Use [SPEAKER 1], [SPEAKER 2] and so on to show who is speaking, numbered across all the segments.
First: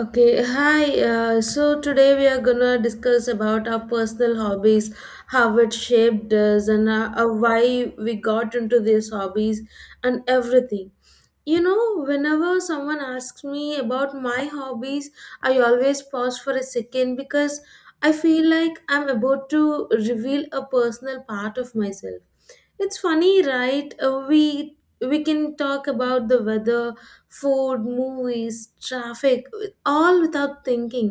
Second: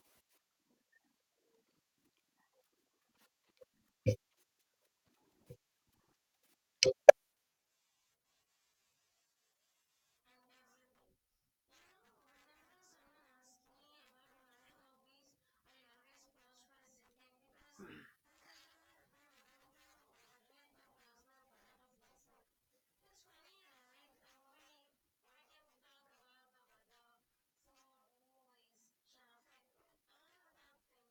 [SPEAKER 1] Okay, hi. So today we are gonna discuss about our personal hobbies, how it shaped us, and why we got into these hobbies and everything. Whenever someone asks me about my hobbies, I always pause for a second because I feel like I'm about to reveal a personal part of myself. It's funny, right? We can talk about the weather, food, movies, traffic, all without thinking.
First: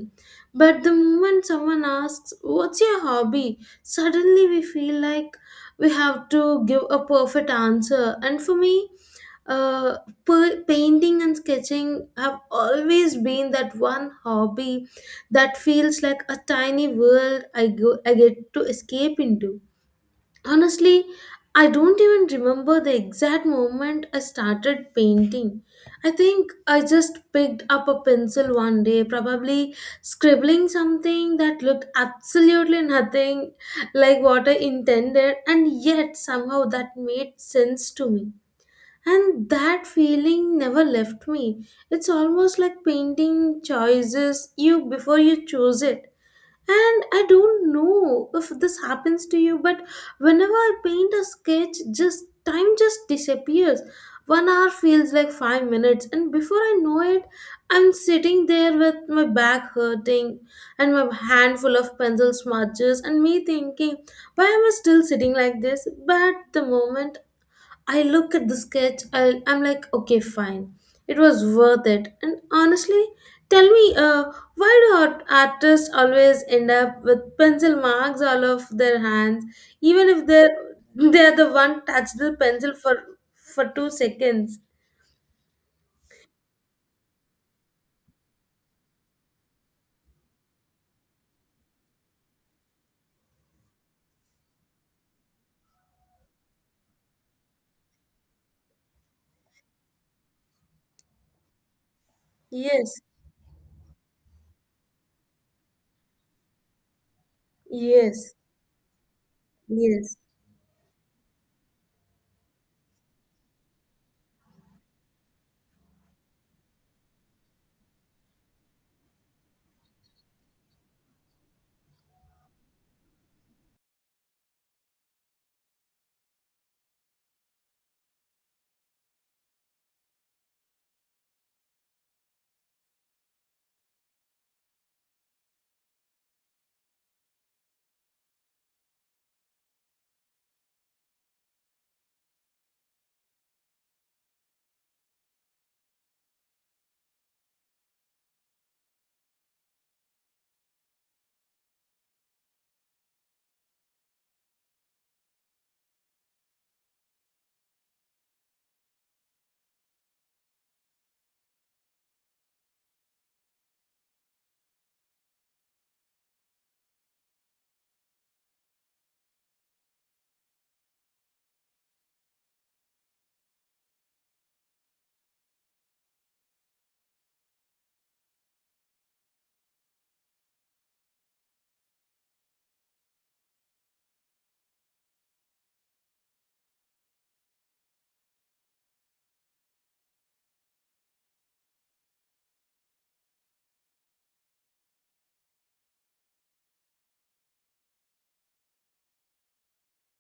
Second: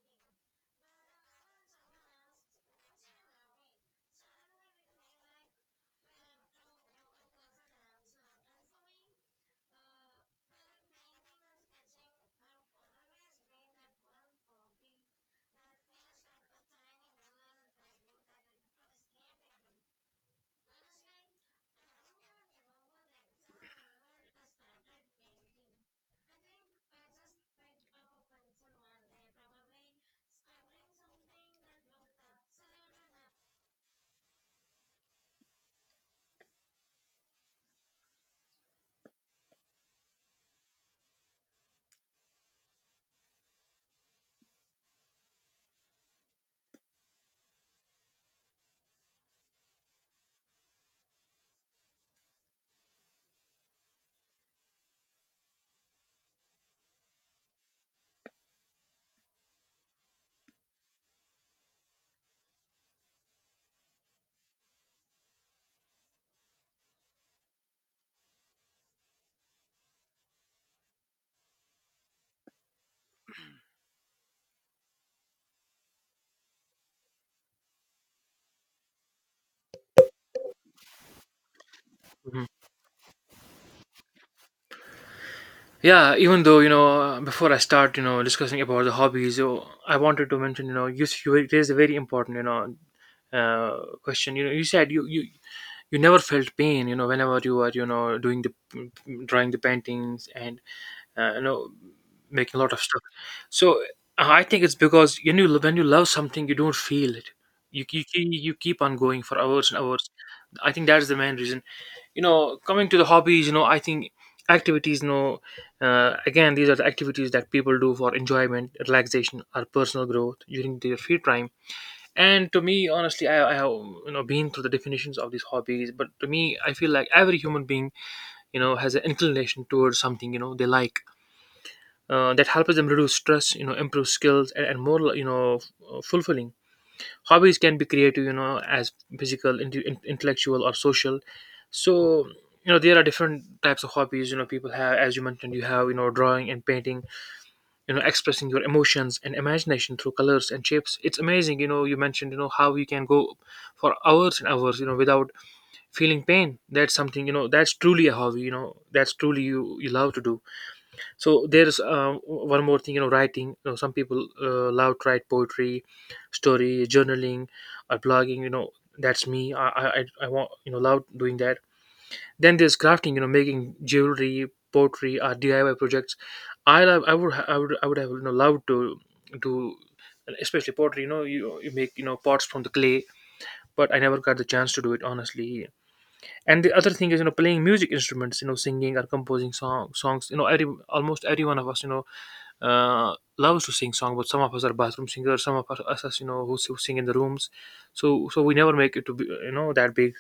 [SPEAKER 1] But the moment someone asks, "What's your hobby?" suddenly we feel like we have to give a perfect answer. And for me, uh, painting and sketching have always been that one hobby that feels like a tiny world I get to escape into. Honestly, I don't even remember the exact moment I started painting. I think I just picked up a pencil one day, probably scribbling something that looked absolutely nothing like what I intended, and yet somehow that made sense to me. And that feeling never left me. It's almost like painting choices you before you choose it, and I don't know if this happens to you, but whenever I paint a sketch, just time just disappears. 1 hour feels like 5 minutes, and before I know it, I'm sitting there with my back hurting and my hand full of pencil smudges, and me thinking, why am I still sitting like this? But the moment I look at the sketch, I'm like, okay, fine. It was worth it. And honestly, tell me, why do artists always end up with pencil marks all of their hands, even if they're they're the one touched the
[SPEAKER 2] Mhm.
[SPEAKER 1] pencil for 2 seconds?
[SPEAKER 2] Yeah, even though, before I start, discussing about the hobbies, I wanted to mention, you, you raised a very important, question. You said you never felt pain, whenever you were, doing the drawing, the paintings, and uh, you know making a lot of
[SPEAKER 1] Yes,
[SPEAKER 2] stuff. So I think it's because, when you love something, you don't feel it. you, you,
[SPEAKER 1] yes,
[SPEAKER 2] you keep on going for hours and hours.
[SPEAKER 1] yes,
[SPEAKER 2] I think that is the main reason. Coming to the hobbies, I think activities, again, these are the activities that people do for enjoyment, relaxation, or personal growth during their free time. And to me, honestly, I have been through the definitions of these hobbies, but to me, I feel like every human being has an inclination towards something, they like, that helps them reduce stress, improve skills, and more, fulfilling. Hobbies can be creative, as physical, intellectual, or social. So, there are different types of hobbies, people have. As you mentioned, you have, drawing and painting, expressing your emotions and imagination through colors and shapes. It's amazing. You mentioned, how you can go for hours and hours, without feeling pain. That's something, that's truly a hobby, that's truly you love to do. So there's one more thing, writing. Some people love to write poetry, story, journaling, or blogging. That's me. I want, love doing that. Then there's crafting, making jewelry, pottery, or DIY projects. I would ha- I would have, loved to do, especially pottery. You make, pots from the clay, but I never got the chance to do it, honestly. And the other thing is, playing music instruments, singing, or composing songs. Every, almost every one of us, loves to sing song, but some of us are bathroom singers, some of us, who sing in the rooms. So we never make it to be, that big.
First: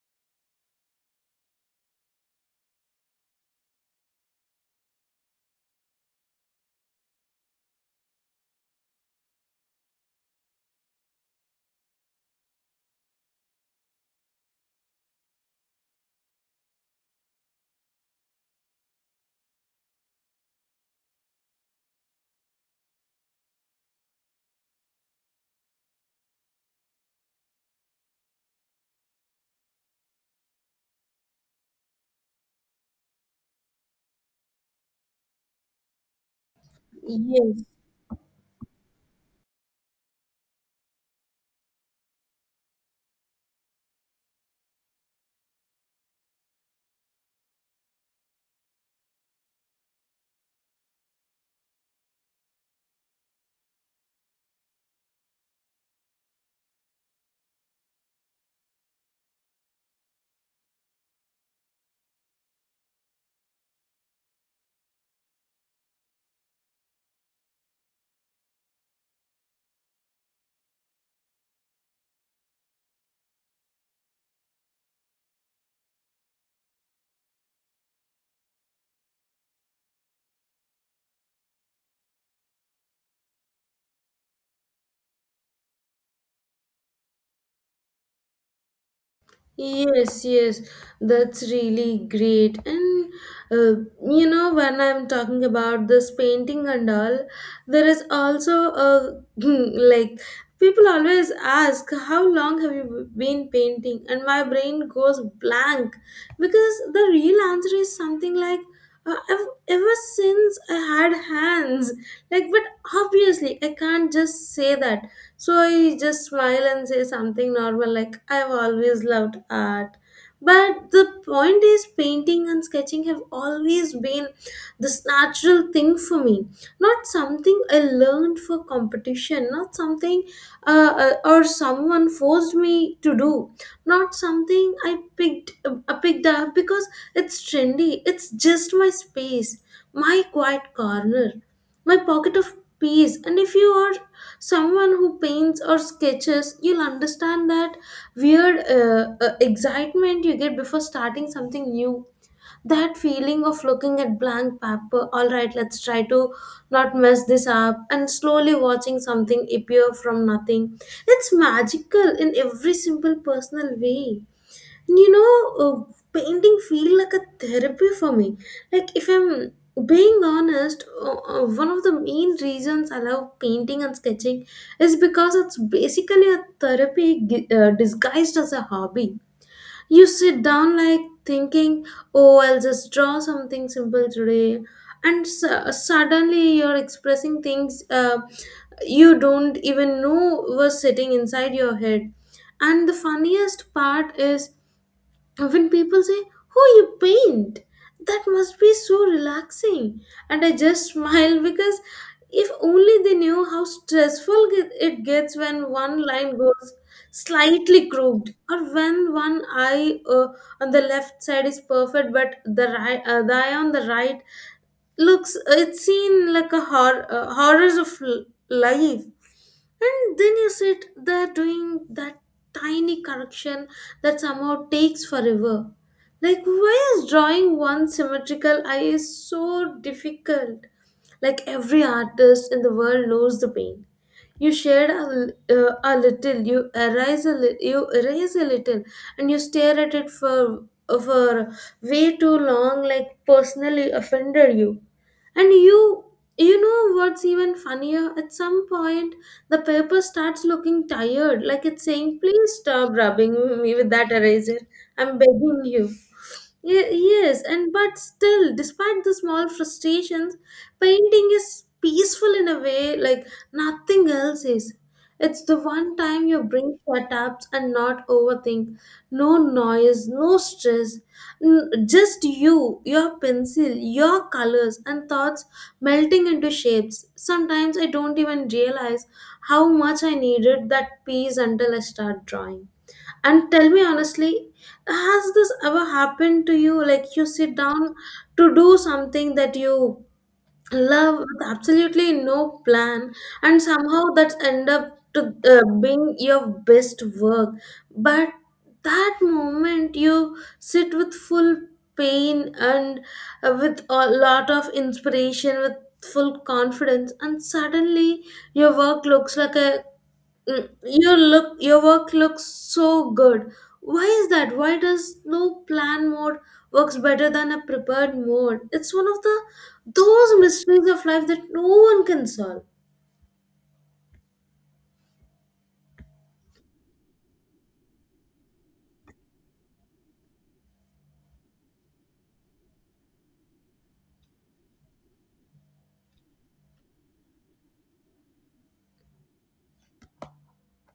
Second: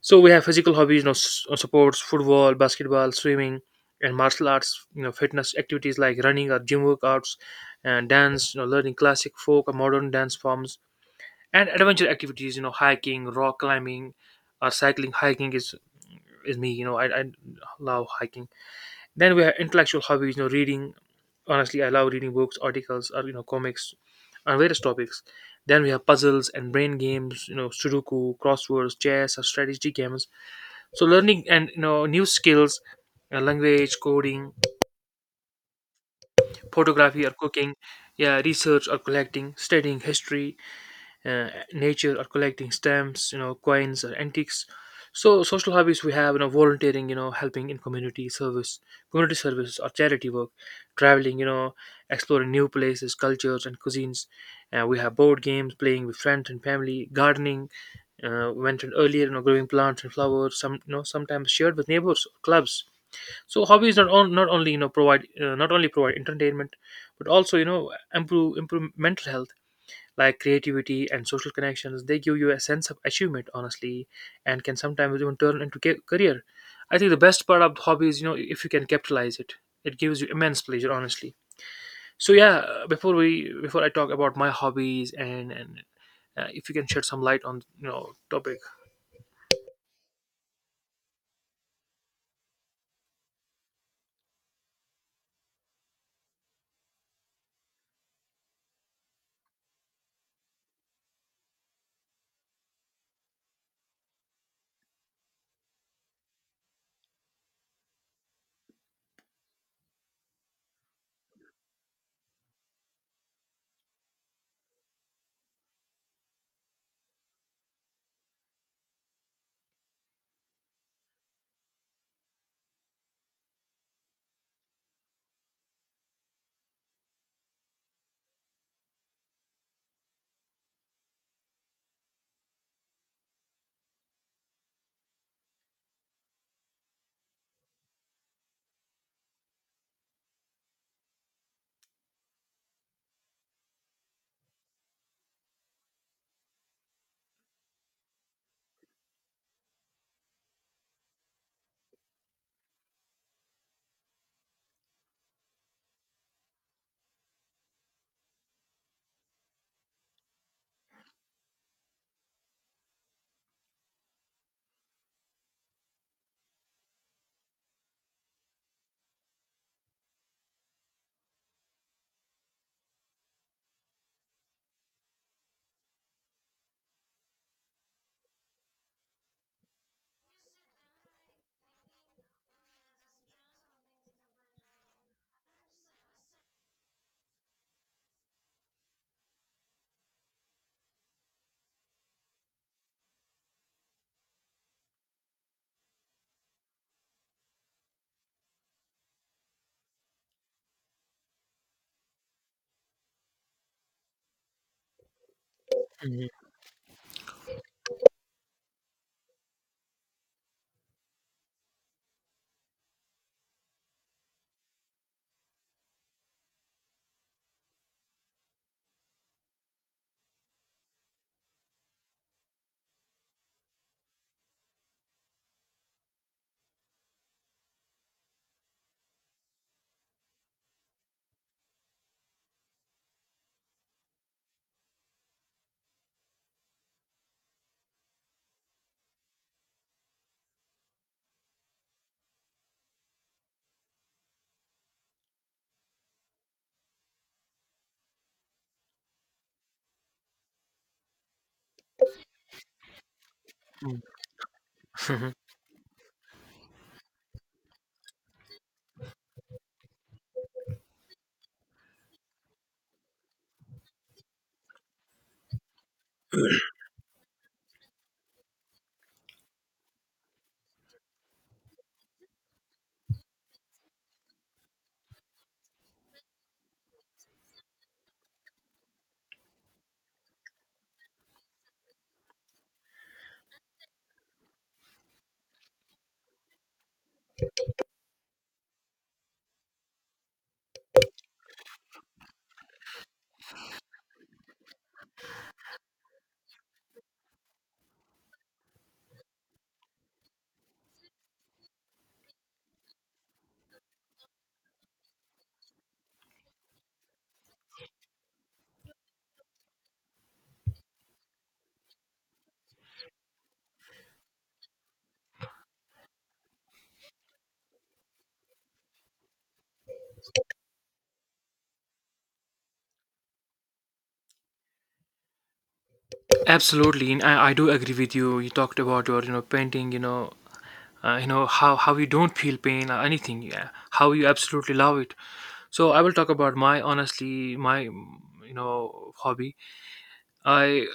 [SPEAKER 2] So we have physical hobbies, sports, football, basketball, swimming, and martial arts, fitness activities like running or gym workouts, and dance, learning classic, folk, or modern dance forms, and adventure activities, hiking, rock climbing, or cycling. Hiking is me. I love hiking. Then we have intellectual hobbies. Reading. Honestly, I love reading books, articles, or, comics, on various topics. Then we have puzzles and brain games. Sudoku, crosswords, chess, or strategy games. So, learning and, new skills, language, coding, photography, or
[SPEAKER 1] yes.
[SPEAKER 2] cooking. Yeah, research or collecting, studying history, nature, or collecting stamps, coins, or antiques. So social hobbies, we have, volunteering, helping in community service, community service, or charity work. Traveling, exploring new places, cultures, and cuisines. We have board games, playing with friends and family, gardening. We mentioned earlier, growing plants and flowers, some, sometimes shared with neighbors or clubs. So hobbies not only, provide not only provide entertainment, but also, improve mental health, like creativity and social connections. They give you a sense of achievement, honestly, and can sometimes even turn into career. I think the best part of the hobby is, if you can capitalize it, it gives you immense pleasure, honestly. So yeah, before I talk about my hobbies, and if you can shed some light on, topic.
[SPEAKER 1] Yes, yes, that's really great. And you know, when I'm talking about this painting and all, there is also a like people always ask, "How long have you been painting?" And my brain goes blank because the real answer is something like, ever since I had hands, like, but obviously, I can't just say that, so I just smile and say something normal like, "I've always loved art." But the point is, painting and sketching have always been this natural thing for me. Not something I learned for competition, not something uh, or someone forced me to do, not something I picked up because it's trendy. It's just my space, my quiet corner, my pocket of peace. And if you are someone who paints or sketches, you'll understand that weird excitement you get before starting something new. That feeling of looking at blank paper, all right, let's try to not mess this up, and slowly watching something appear from nothing. It's magical in every simple personal way. Painting feel like a therapy for me. Like, if I'm being honest, one of the main reasons I love painting and sketching is because it's basically a therapy disguised as a hobby. You sit down like thinking, oh, I'll just draw something simple today, and suddenly you're expressing things you don't even know was sitting inside your head. And the funniest part is when people say, "Oh, you paint, that must be so relaxing." And I just smile because if only they knew how stressful it gets when one
[SPEAKER 2] Mhm,
[SPEAKER 1] line goes slightly crooked, or when one eye on the left side is perfect but the eye on the right looks it's seen like a horror horrors of life. And then you sit there doing that tiny correction that somehow takes forever. Like, why is drawing one symmetrical eye is so difficult? Like, every artist in the world knows the pain. You shed a little, you erase you erase a little, and you stare at it for, way too long, like personally offended you. And you know what's even funnier? At some point, the paper starts looking tired, like it's saying, "Please stop rubbing me with that eraser. I'm
[SPEAKER 2] mhm.
[SPEAKER 1] begging you." Yes, and but still, despite the small frustrations, painting is peaceful in a way like nothing else is. It's the one time your brain shut up and not overthink. No noise, no stress. Just you, your pencil, your colors, and thoughts melting into shapes. Sometimes I don't even realize how much I needed that piece until I start drawing. And tell me honestly, has this ever happened to you? Like, you sit down to do something that you love with absolutely no plan and somehow that's end up to being your best work. But that moment you sit with full pain and with a lot of inspiration, with full confidence, and suddenly your work looks like a— your work looks so good. Why is that? Why does no plan mode works better than a prepared mode? It's one of the those mysteries of life that no one can solve.
[SPEAKER 2] Absolutely, and I do agree with you. You talked about your, painting. How you don't feel pain or anything. Yeah, how you absolutely love it. So I will talk about my, honestly, my, hobby. I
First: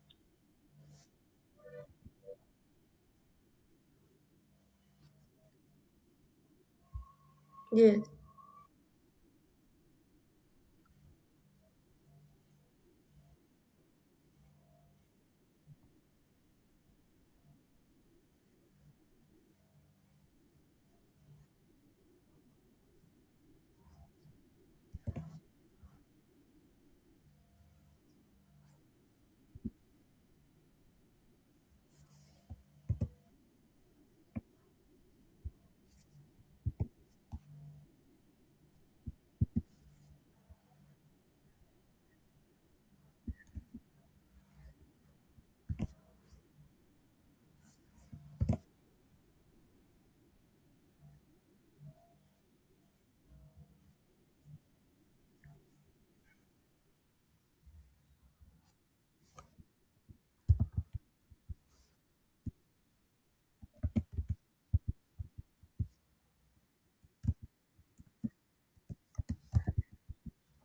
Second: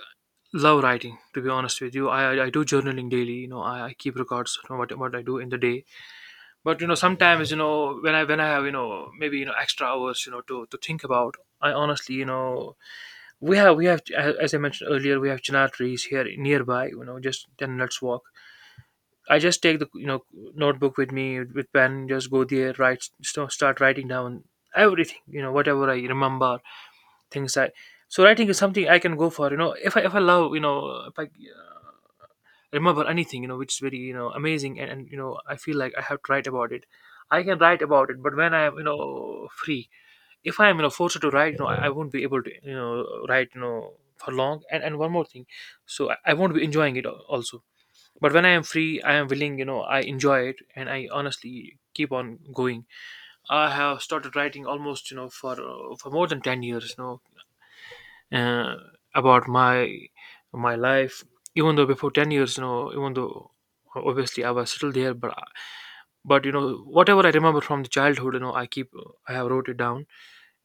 [SPEAKER 2] love writing. To be honest with you, I do journaling daily. I keep records of what I do in the day. But, sometimes,
[SPEAKER 1] Yes,
[SPEAKER 2] when I have, maybe, extra hours, to think about. I honestly, we have as I mentioned earlier, we have chinar trees here nearby. Just 10 minutes walk. I just take the, notebook with me, with pen, just go there, write, start writing down everything, whatever I remember, things I so writing is something I can go for. If I love, if I, remember anything, which is very, amazing, and I feel like I have to write about it. I can write about it, but when I am, free, if I am, forced to write, I won't be able to, write, for long. And one more thing, so I won't be enjoying it, also. But when I am free, I am willing, I enjoy it, and I honestly keep on going. I have started writing almost, for more than 10 years. Uh, about my life. Even though before 10 years, even though obviously I was still there, but whatever I remember from the childhood, I have wrote it down.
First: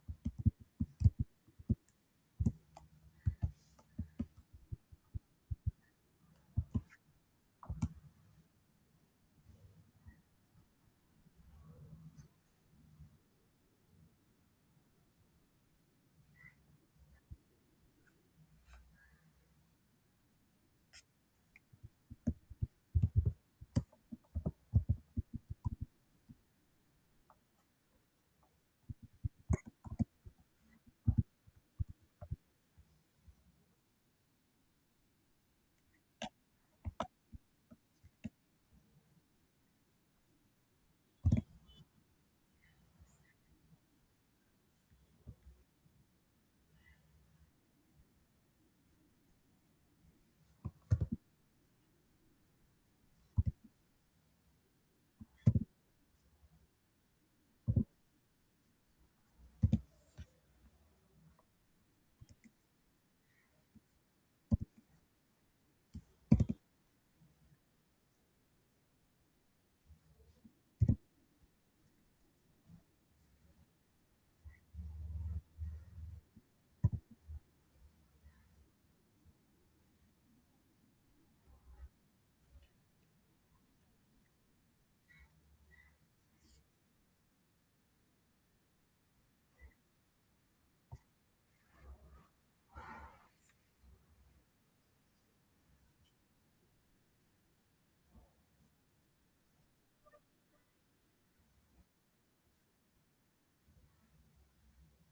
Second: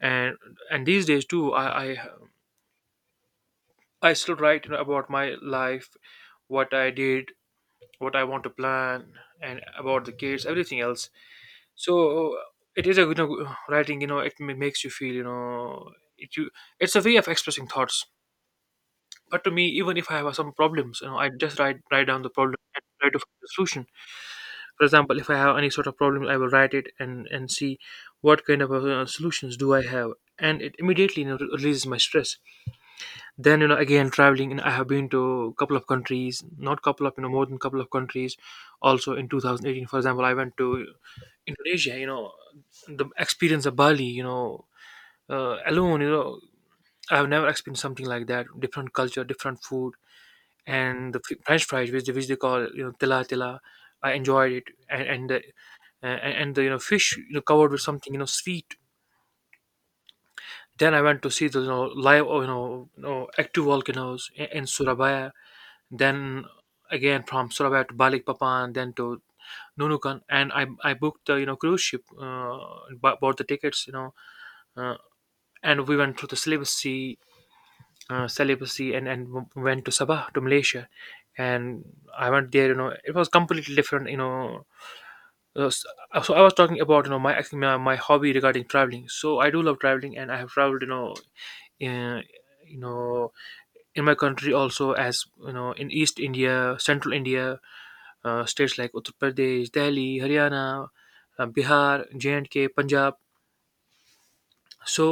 [SPEAKER 2] And and these days too, I still write, about my life, what I did, what I want to plan, and about the kids, everything else. So it is a, writing, it makes you feel, it you it's a way of expressing thoughts. But to me, even if I have some problems, I just write down the problem and try to find the solution. For example, if I have any sort of problem, I will write it and see what kind of, solutions do I have, and it immediately, releases my stress. Then, again, traveling, and I have been to a couple of countries, not couple of, more than couple of countries. Also, in 2018, for example, I went to Indonesia. The experience of Bali. Alone. I have never experienced something like that. Different culture, different food, and the French fries, which they call, tila tila. I enjoyed it, and and the and the, fish, covered with something, sweet. Then I went to see the, live, active volcanoes in, Surabaya. Then, again, from Surabaya to Balikpapan, then to Nunukan, and I booked the, cruise ship, bought the tickets, uh, and we went through the Celebes Sea, celibacy, and went to Sabah, to Malaysia, and I went there. It was completely different. Uh, s- so I was talking about, my, my hobby regarding traveling. So I do love traveling, and I have traveled. You know, in, you know in my country also as you know in East India, Central India, states like Uttar Pradesh, Delhi, Haryana, Bihar, J and K, Punjab. so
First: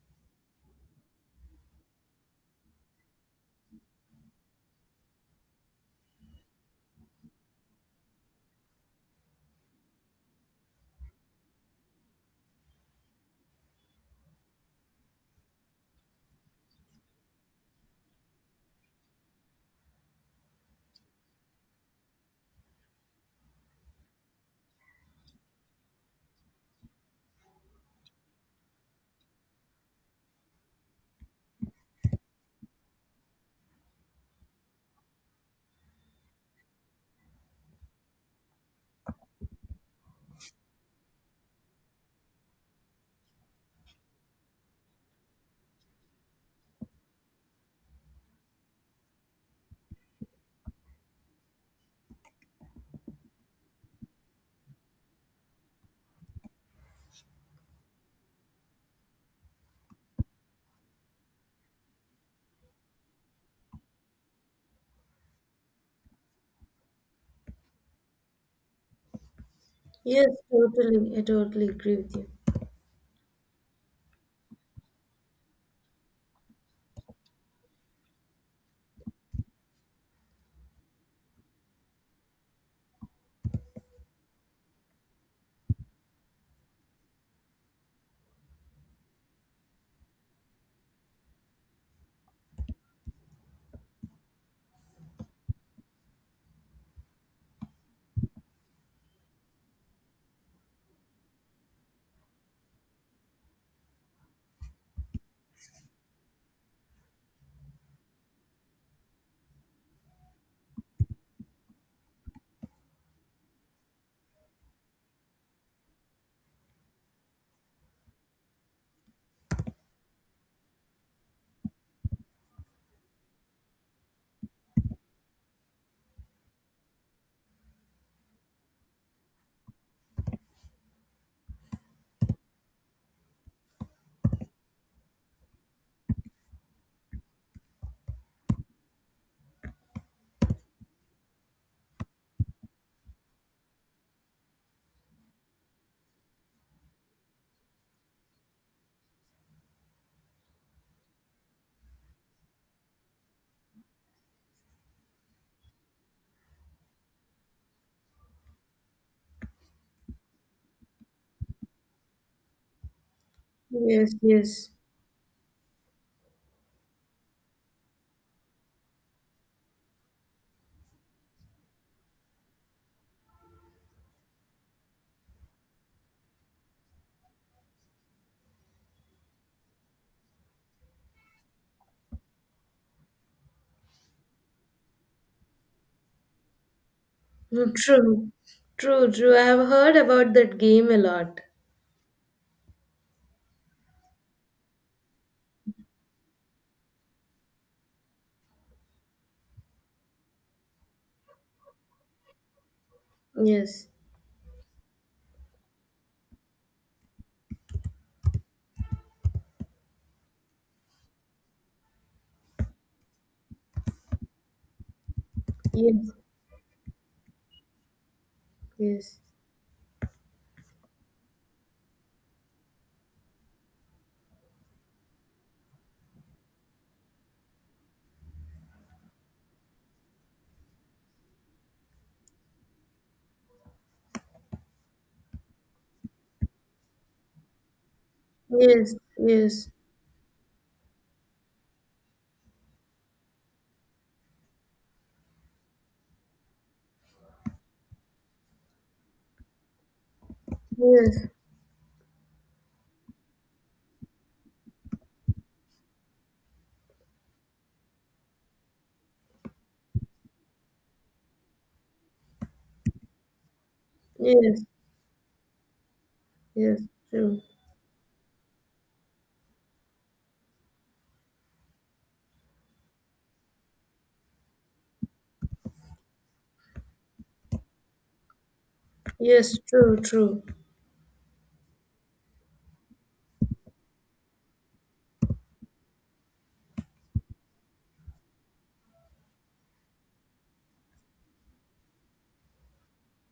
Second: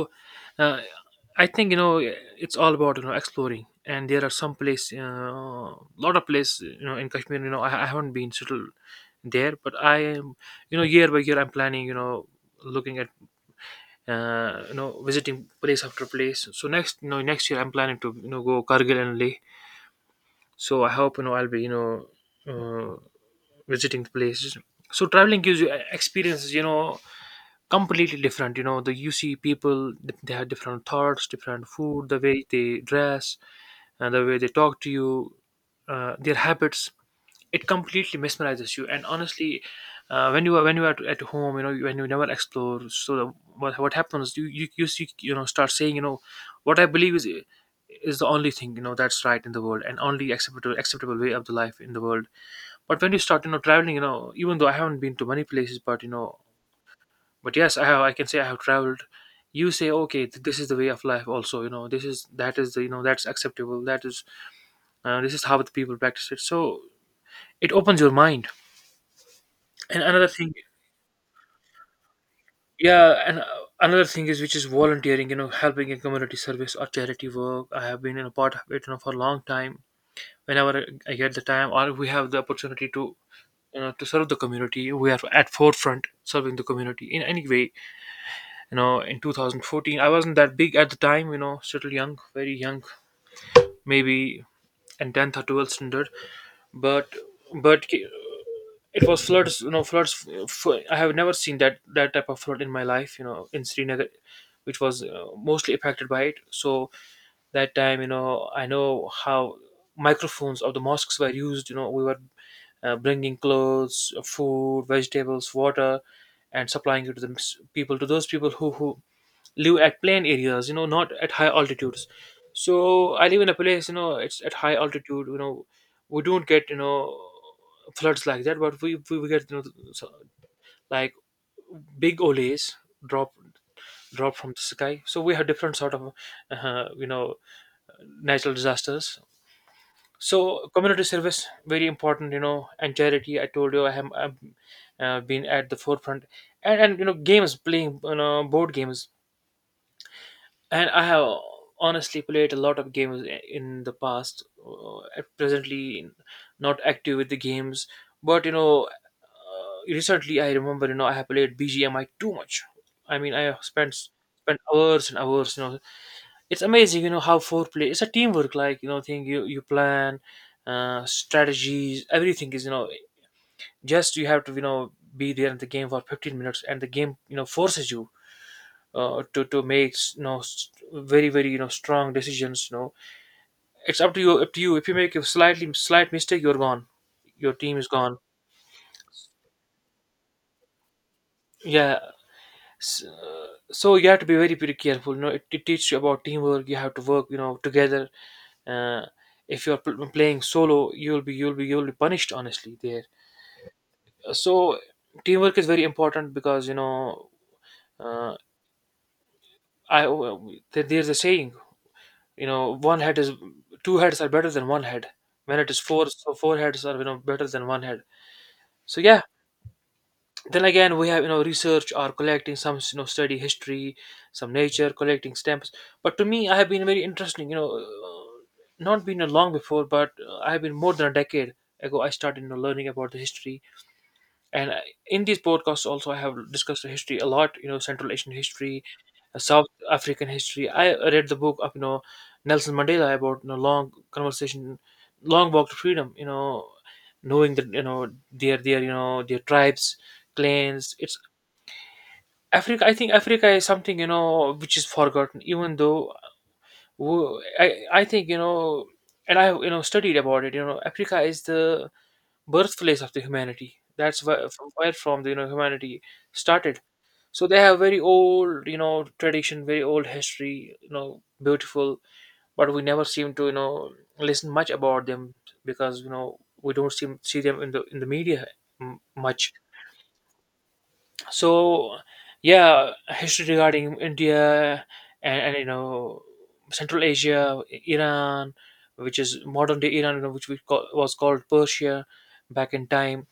[SPEAKER 2] uh, i think you know it's all about exploring, and there are some place a lot of place in Kashmir. I haven't been settled there, but I am, year by year, I'm planning, looking at, you know, visiting place after place. So next, next year, I'm planning to go Kargil and Leh. So I hope I'll be, uh, visiting the places. So traveling gives you experiences, completely different. You know, the you see people, they have different thoughts, different food, the way they dress and the way they talk to you, their habits. It completely mesmerizes you. And honestly, when you are, when you are at home, you know, when you never explore, so the, what happens, you see, you know, start saying, you know, what I believe is the only thing, you know, that's right in the world and only acceptable way of the life in the world. But when you start, traveling, you know, even though I haven't been to many places, but you know, but yes I have, I can say I have traveled. You say, okay, this is the way of life also, you know, this is, that is the, you know, that's acceptable, that is, this is how the people practice it. So it opens your mind. And another
[SPEAKER 1] yes,
[SPEAKER 2] thing,
[SPEAKER 1] totally agree with
[SPEAKER 2] yeah, and another thing is, which is volunteering. You know, helping in community service or charity work, I have been in a part of it, you know, for a long time. Whenever I get the time or we have the opportunity to, you know, to serve the community, we are at forefront, serving the community in any way. You know, in 2014, I wasn't that big at the time. You know, still young, very young, maybe in 10th or 12th standard. but but it was floods. You know, floods, I have never seen that, that type of flood in my life, you know, in Srinagar, which was mostly affected by it. So that time, you know, I know how microphones of the mosques were used. You know, we were bringing clothes, food, vegetables, water, and supplying it to the people, to those people who live at plain areas, you know, not at high altitudes. So I live in a place, you know, it's at high altitude. You know, we don't get, you know, floods like that, but we get, you know, so, like, big olays drop, drop from the sky. So we have different sort of uh, you know natural disasters. So community service very important, you know, and charity, I told you, I've been at the forefront. And you know, games, playing, you know, board games. And I have honestly played a lot of games in the past. Presently, not active with the games, but you know, recently I remember, you know, I have played BGMI too much. I mean, I have
[SPEAKER 1] you.
[SPEAKER 2] spent
[SPEAKER 1] Yes, yes.
[SPEAKER 2] spent hours and hours. You know, it's amazing. You know how foreplay. It's a teamwork, like, you know, thing, you plan, strategies, everything is, you know, just you have to, you know, be there in the game for 15 minutes, and the game, you know, forces you to make, you know, very very, you know, strong decisions. You know, it's up to you. Up to you. If you make a slight mistake, you're gone. Your
[SPEAKER 1] No,
[SPEAKER 2] team is gone.
[SPEAKER 1] true, true, true, I have heard about that game a lot.
[SPEAKER 2] Yeah. S- So you have to be very very careful. You know, it teaches you about teamwork. You have to work, you know, together. Uh, if you're playing solo, you'll be, you'll be, you'll be punished. Honestly, there.
[SPEAKER 1] Yes,
[SPEAKER 2] So teamwork is very important, because you know. Uh, I, there's a saying, you know one head is two heads are better than one head. When it is four,
[SPEAKER 1] yes,
[SPEAKER 2] so four heads are, you know, better than one head. So
[SPEAKER 1] yes,
[SPEAKER 2] yeah, then again we have, you know, research or collecting, some, you know, study history, some nature, collecting stamps. But to me, I have been very interesting, you know, not been a long before, but I have been more than a decade ago, I started, you know, learning about the history. And in these podcasts also, I have discussed the history a lot. You know, Central Asian history,
[SPEAKER 1] yes,
[SPEAKER 2] South African history. I read the book of, you know, Nelson Mandela, about, you know, long conversation, long walk to freedom. You know, knowing that, you know, their, you know, their tribes, clans. It's
[SPEAKER 1] yes, yes,
[SPEAKER 2] Africa, I think Africa is something, you know, which is forgotten, even though, I think, you know, and I have, you know, studied about it. You know, Africa is the birthplace of the humanity. That's where,
[SPEAKER 1] yes,
[SPEAKER 2] from where, from the, you know, humanity
[SPEAKER 1] yes,
[SPEAKER 2] started.
[SPEAKER 1] true.
[SPEAKER 2] So they have very old, you know, tradition, very old history, you know, beautiful. But we never seem to, you know, listen much about them because, you know, we don't seem see them in the media much.
[SPEAKER 1] Yes, true, true.
[SPEAKER 2] So yeah, history regarding India, and you know, Central Asia, Iran, which is modern day Iran, you know, which we call, was called Persia back in time.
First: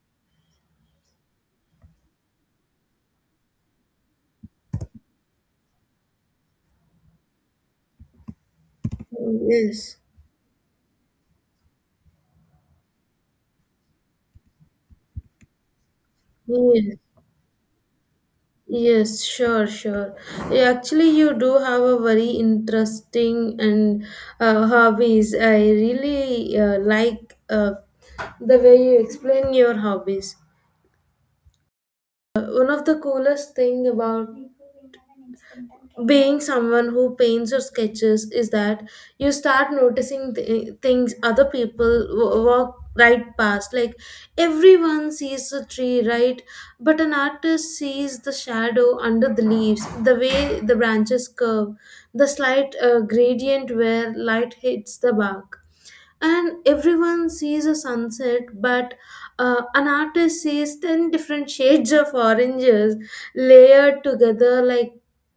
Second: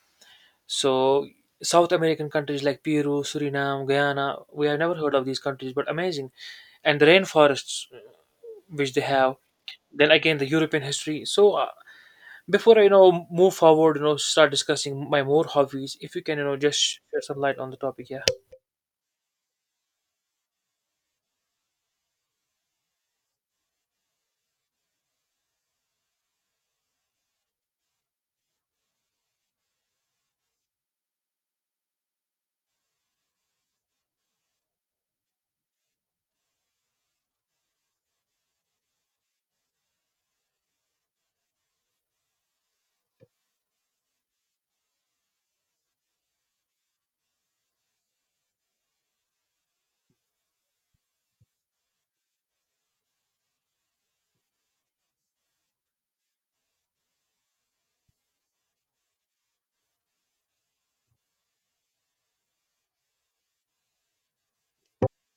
[SPEAKER 2] So South American countries like Peru, Suriname, Guyana, we have never heard of these countries, but amazing. And the rainforests which they have.
[SPEAKER 1] Yes,
[SPEAKER 2] Then again, the European history. So before I, you know, move forward, you know, start discussing my more hobbies. If you can, you know, just
[SPEAKER 1] yes,
[SPEAKER 2] share some light on the topic. Yeah,
[SPEAKER 1] yes, sure, sure. Yeah, actually, you do have a very interesting and hobbies. I really like, the way you explain your hobbies. One of the coolest thing about being someone who paints or sketches is that you start noticing things other people walk right past, like everyone sees a tree, right, but an artist sees the shadow under the leaves, the way the branches curve, the slight gradient where light hits the bark. And everyone sees a sunset, but an artist sees 10 different shades of oranges layered together, like,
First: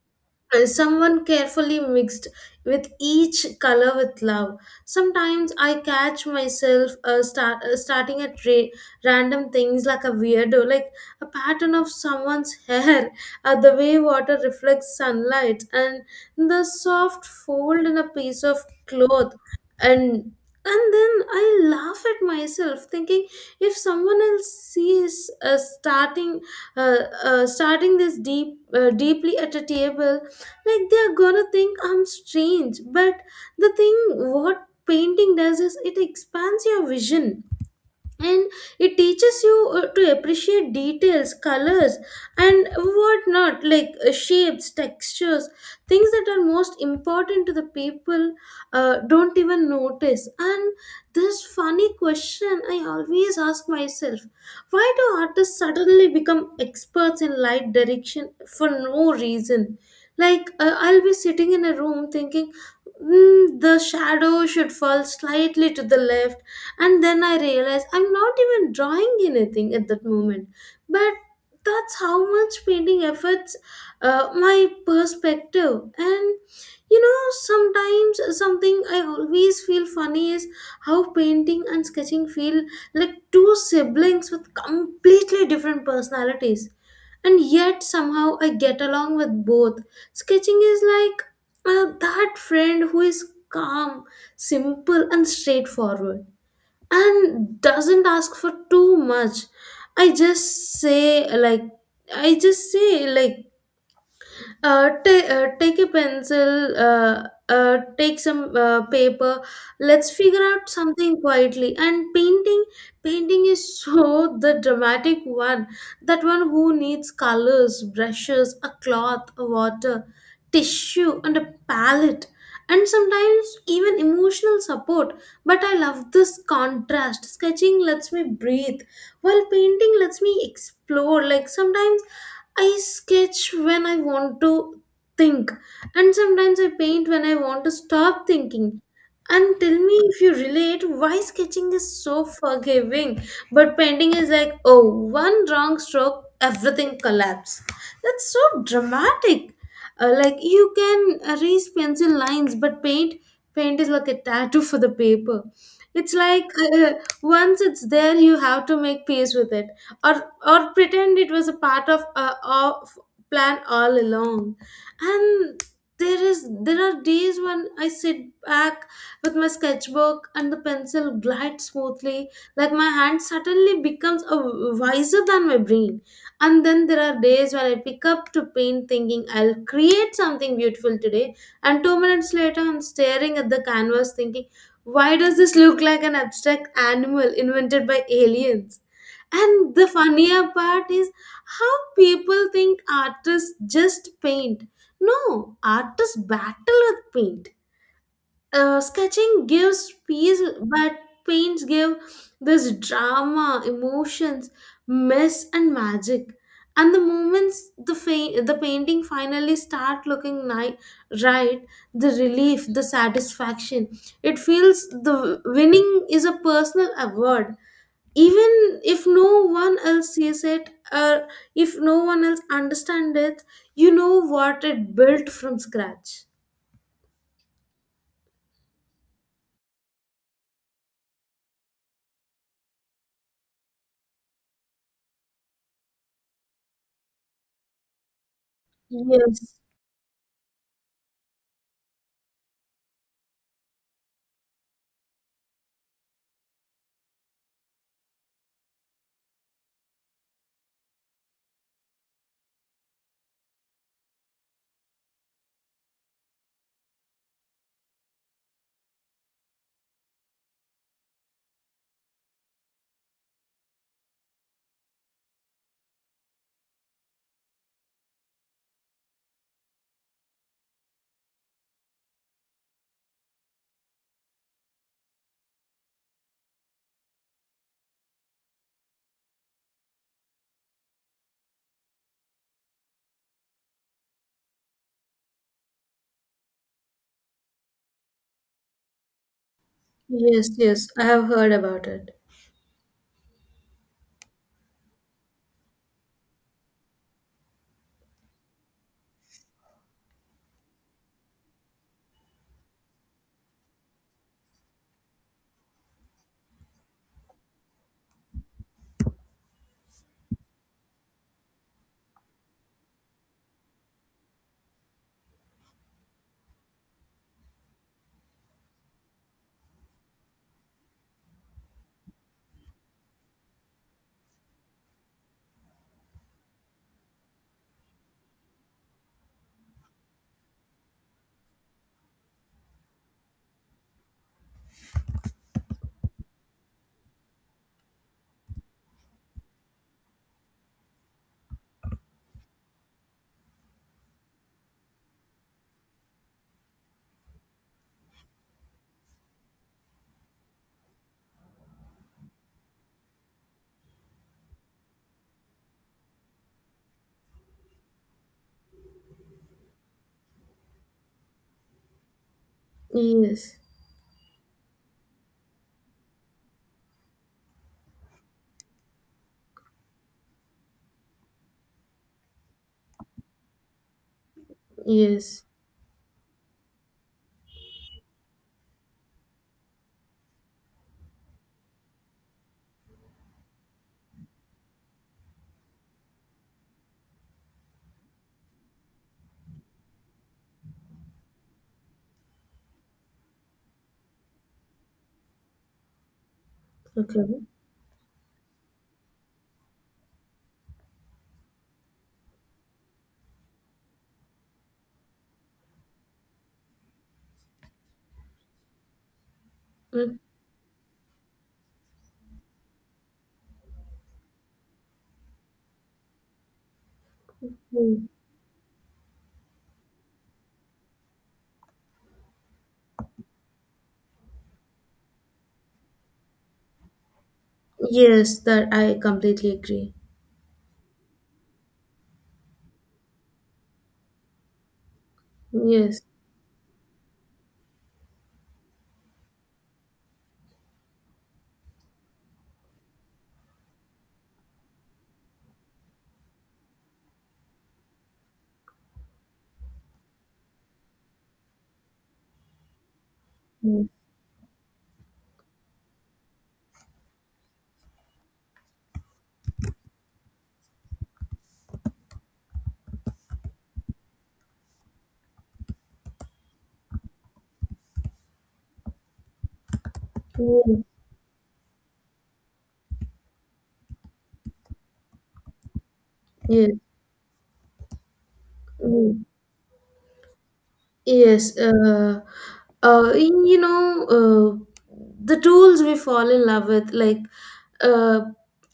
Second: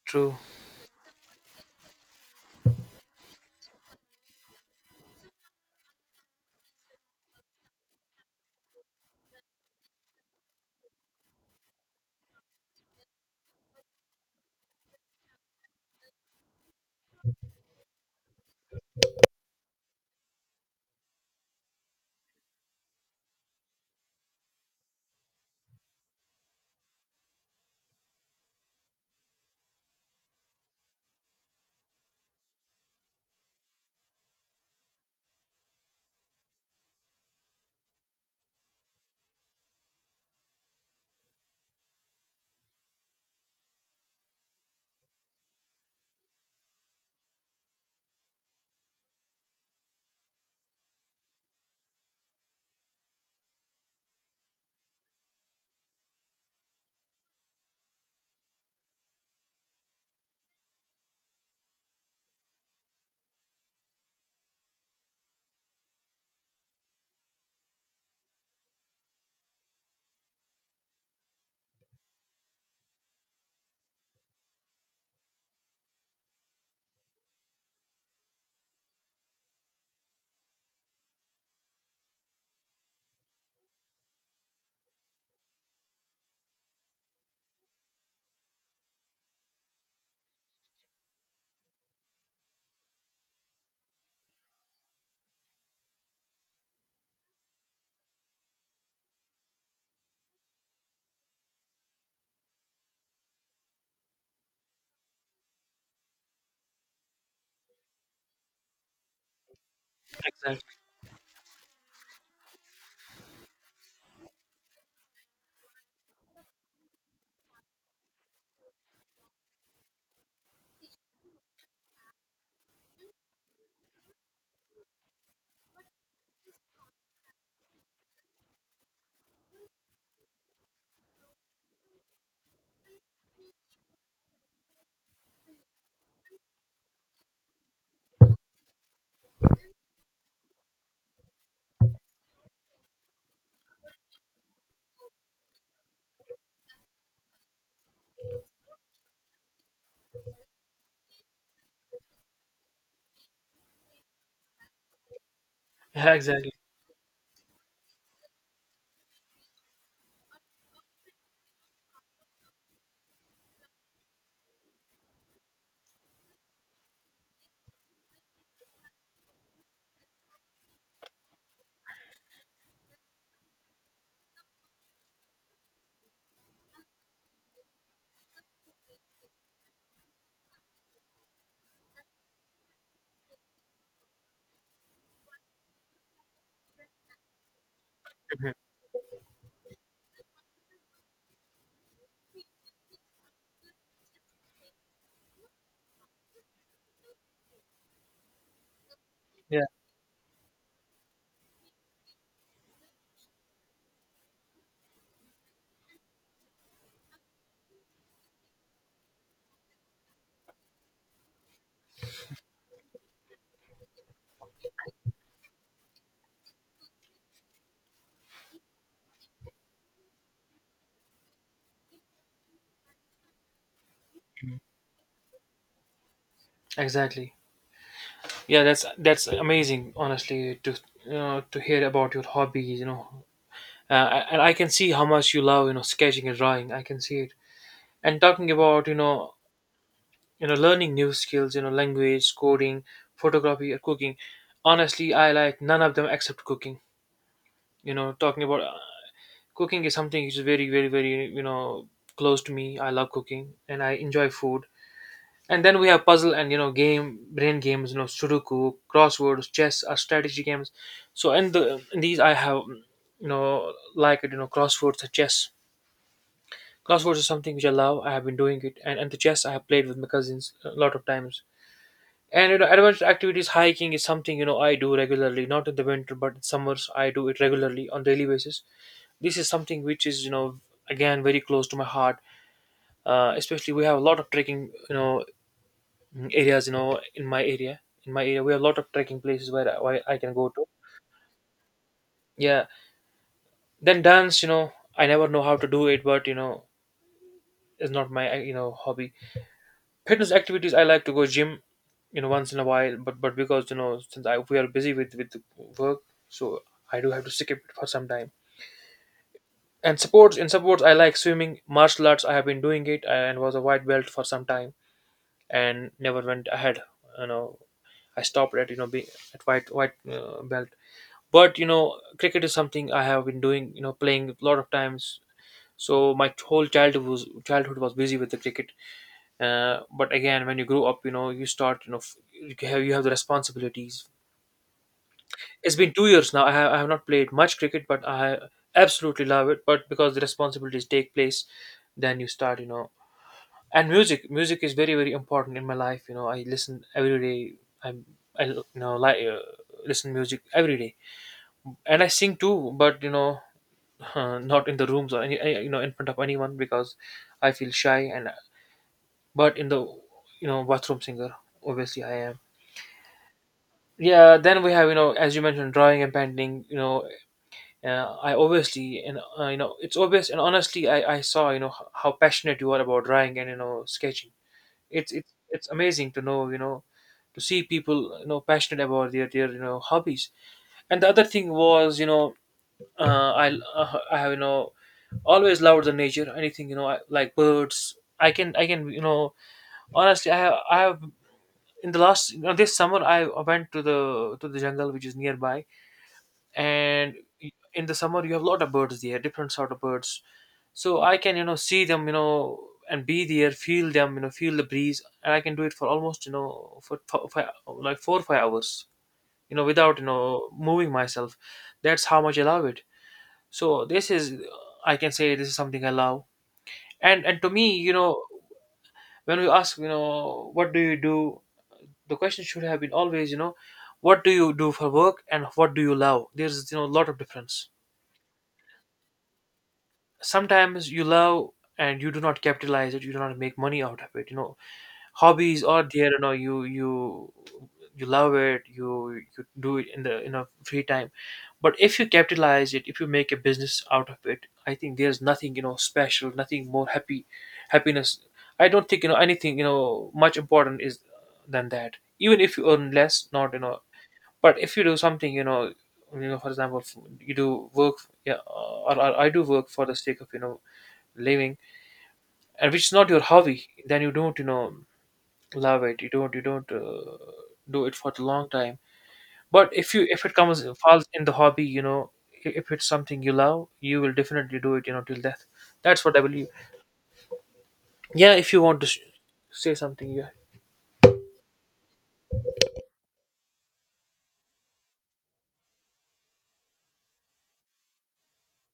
[SPEAKER 2] true.
[SPEAKER 1] and someone carefully mixed with each color with love. Sometimes I catch myself starting at random things like a weirdo, like a pattern of someone's hair, the way water reflects sunlight, and the soft fold in a piece of cloth. And then I laugh at myself, thinking if someone else sees uh, starting this deeply at a table, like, they're gonna think I'm strange. But the thing, what painting does is it expands your vision, and it teaches you to appreciate details, colors, and whatnot, like, shapes, textures, things that are most important to the people don't even notice. And this funny question I always ask myself: why do artists suddenly become experts in light direction for no reason? Like, I'll be sitting in a room thinking, "Hmm, the shadow should fall slightly to the left," and then I realized I'm not even drawing anything at that moment. But that's how much painting affects my perspective. And, sometimes something I always feel funny is how painting and sketching feel like two siblings with completely different personalities, and yet somehow I get along with both. Sketching is like, that friend who is calm, simple, and straightforward, and doesn't ask for too much. i just say like I just say like, take a pencil, take some paper. Let's figure out
[SPEAKER 2] Exactly.
[SPEAKER 1] something quietly. And painting is so the dramatic one. That one who needs colors, brushes, a cloth, a water, tissue, and a palette, and sometimes even emotional support. But I love this contrast. Sketching lets me breathe, while painting lets me explore. Like, sometimes I sketch when I want to think, and sometimes I paint when I want to stop thinking. And tell me if you relate, why sketching is so forgiving, but painting is like, oh, one wrong stroke, everything collapse. That's so dramatic. Like, you can erase pencil lines, but paint is like a tattoo for the paper. It's
[SPEAKER 2] Yeah,
[SPEAKER 1] like,
[SPEAKER 2] exactly.
[SPEAKER 1] uh, once it's there, you have to make peace with it, or pretend it was a part of a of plan all along. And there are days when I sit back with my sketchbook and the pencil glides smoothly, like my hand suddenly becomes a wiser than my brain. And then there are days when I pick up to paint thinking I'll create something beautiful today, and 2 minutes later I'm staring at the canvas thinking, why does this look like an abstract animal invented by
[SPEAKER 2] Mhm.
[SPEAKER 1] aliens? And the funnier part is how people think artists just paint. No, artists battle with paint. Sketching
[SPEAKER 2] Yeah,
[SPEAKER 1] gives peace, but paints give this drama, emotions, mess, and magic. And the the painting finally start looking right, the relief, the satisfaction, it feels the winning is a personal award, even if no one else sees it, or if no one else understands it. You know what, it built from scratch.
[SPEAKER 2] exactly. Yeah, that's amazing. Honestly, to, you know, to hear about your hobbies, you know, and I can see how much you love, you know, sketching and drawing. I can see it. And talking about, you know,
[SPEAKER 1] Yes,
[SPEAKER 2] you know, learning new skills, you know, language, coding, photography or cooking, honestly I like none of them except cooking. You know, talking about cooking is something which is very very very, you know, close to me. I love cooking and I enjoy food. And then we have puzzle and, you know, game, brain games, you know, sudoku, crosswords, chess are strategy games. So in the in these I have, mm, you know, like it, you know, crosswords and chess. Crosswords is something which I love. I have been doing it. And the chess I have played with my cousins a lot of times. And you know, adventure activities, hiking is something, you know, I do regularly. Not in the winter, but in summers I do it regularly on daily basis. This is something which is, you know, again very close to my heart. Especially we have a lot of trekking, you know, areas, you know, in my area. In my area, we have a lot of trekking places where where I can
[SPEAKER 1] yes,
[SPEAKER 2] go to.
[SPEAKER 1] yes, I have heard about it.
[SPEAKER 2] Yeah. Then dance, you know, I never know how to do it, but you know, it's not my, you know, hobby. Fitness activities, I like to go gym, you know, once in a while. But because, you know, since I we are busy with work, so I do have to skip it for some time. And sports, in sports, I like swimming, martial arts. I have been doing it, and was a white belt for some time and never went ahead. You know, I stopped at, you know, being at white belt. But you know, cricket is something I have been doing. You know, playing a lot of times. So my whole childhood was busy with the cricket. But again, when you grow up, you know, you start, you know, you have, you have the responsibilities. It's been 2 years now, I have not played much cricket, but I absolutely love it. But because the responsibilities take place, then you start, you know. And music, music is very very important in my life. You know, I listen every day. I'm I You know, like, listen music every day. And I sing too, but you know, not in the rooms or any you know, in front of anyone because I feel shy. And but in the, you know, bathroom singer obviously I am.
[SPEAKER 1] Yes,
[SPEAKER 2] Yeah, then we have, you know, as you mentioned, drawing and painting. You know, I obviously, and you know, it's obvious. And honestly, I saw, you know, how passionate you are about drawing and, you know, sketching. It's
[SPEAKER 1] yes,
[SPEAKER 2] it's amazing to know, you know, to see people, you know, passionate about their, you know, hobbies. And the other thing was, you know, I have, you know, always loved the nature, anything, you know, like birds. I can, you know, honestly I have in the last, you know, this summer, I went to the jungle which is nearby. And
[SPEAKER 1] okay.
[SPEAKER 2] in the summer you have a lot of birds there, different sort of birds. So I can, you know, see them, you know, and be there, feel them, you know, feel the breeze. And I can do it for almost, you know, for like 4 or 5 hours, you know, without, you know, moving myself. That's how much I love it. So this is, I can say this is something I love. And to me, you
[SPEAKER 1] Mm.
[SPEAKER 2] know, when we ask, you know, what do you do, the question should have been always, you know, what do you do for work and what do you love. There's, you know, a lot of difference.
[SPEAKER 1] Yes, that I completely agree.
[SPEAKER 2] Sometimes you love and you do not capitalize it, you do not make money out of it. You know, hobbies are
[SPEAKER 1] Yes,
[SPEAKER 2] there, you know, you you love it, you do it in the, you know, free time. But if you capitalize it, if you make a business out of it, I think there's nothing, you know, special, nothing more happy, happiness. I don't think, you know, anything, you know, much important is than that. Even if you earn less, not, you know,
[SPEAKER 1] yes,
[SPEAKER 2] but if you do something, you know, you know, for example, you do work. Yeah, or I do work for the sake of, you know, living, and which is not your hobby. Then you don't, you know, love it, you don't, you don't, do it for the long time. But if you, if it comes, falls in the hobby, you know, if it's something you love, you will definitely do it, you know, till death. That's what I believe.
[SPEAKER 1] yes,
[SPEAKER 2] Yeah, if you want to
[SPEAKER 1] yes.
[SPEAKER 2] say something. Yeah,
[SPEAKER 1] Yes, the tools we fall in love with, like, uh,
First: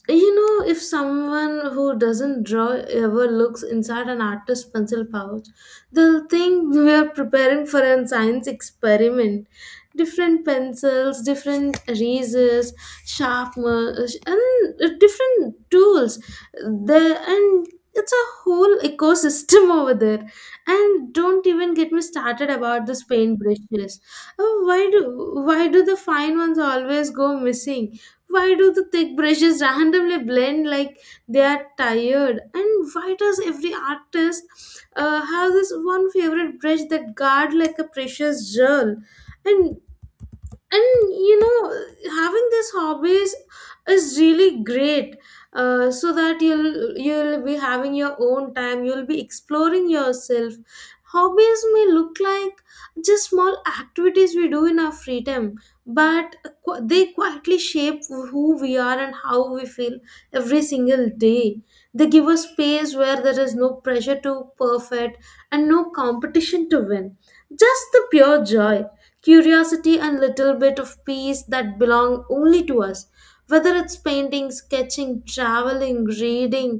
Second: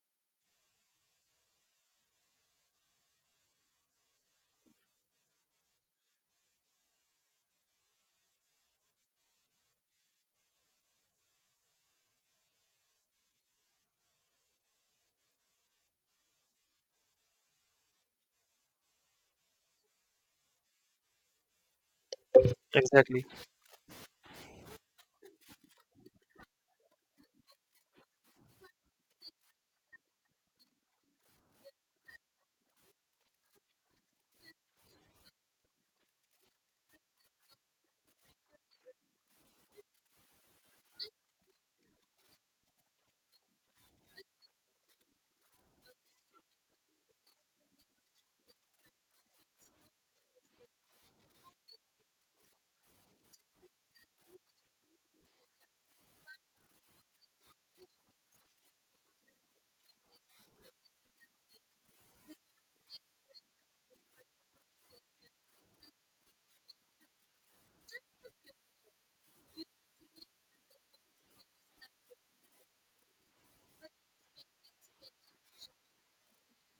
[SPEAKER 1] if someone who doesn't draw ever looks inside an artist's pencil pouch, they'll think we are preparing for a science experiment. Different pencils, different erasers, sharpeners, and different tools. There, and it's a whole ecosystem over there, and don't even get me started about those
[SPEAKER 2] exactly.
[SPEAKER 1] paintbrushes. Oh, why do the fine ones always go missing? Why do the thick brushes randomly blend like they are tired? And why does every artist have this one favorite brush that guard like a precious jewel? And and, having these hobbies is really great, so that you'll be having your own time, you'll be exploring yourself. Hobbies may look like just small activities we do in our free time, but they quietly shape who we are and how we feel every single day. They give us space where there is no pressure to perfect and no competition to win, just the pure joy, curiosity, and little bit of peace that belong only to us. Whether it's painting, sketching, traveling, reading,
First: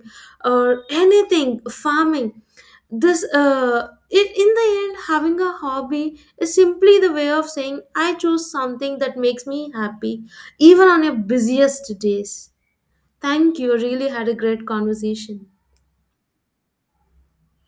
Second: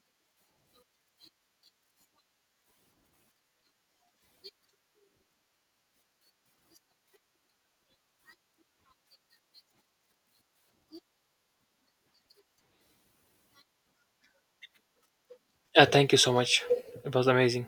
[SPEAKER 1] or anything, farming, in the end, having a hobby is simply the way of saying, I choose something that makes me happy, even on your busiest days. Thank you, really had a great conversation.
[SPEAKER 2] Yeah, thank you so much. It was amazing.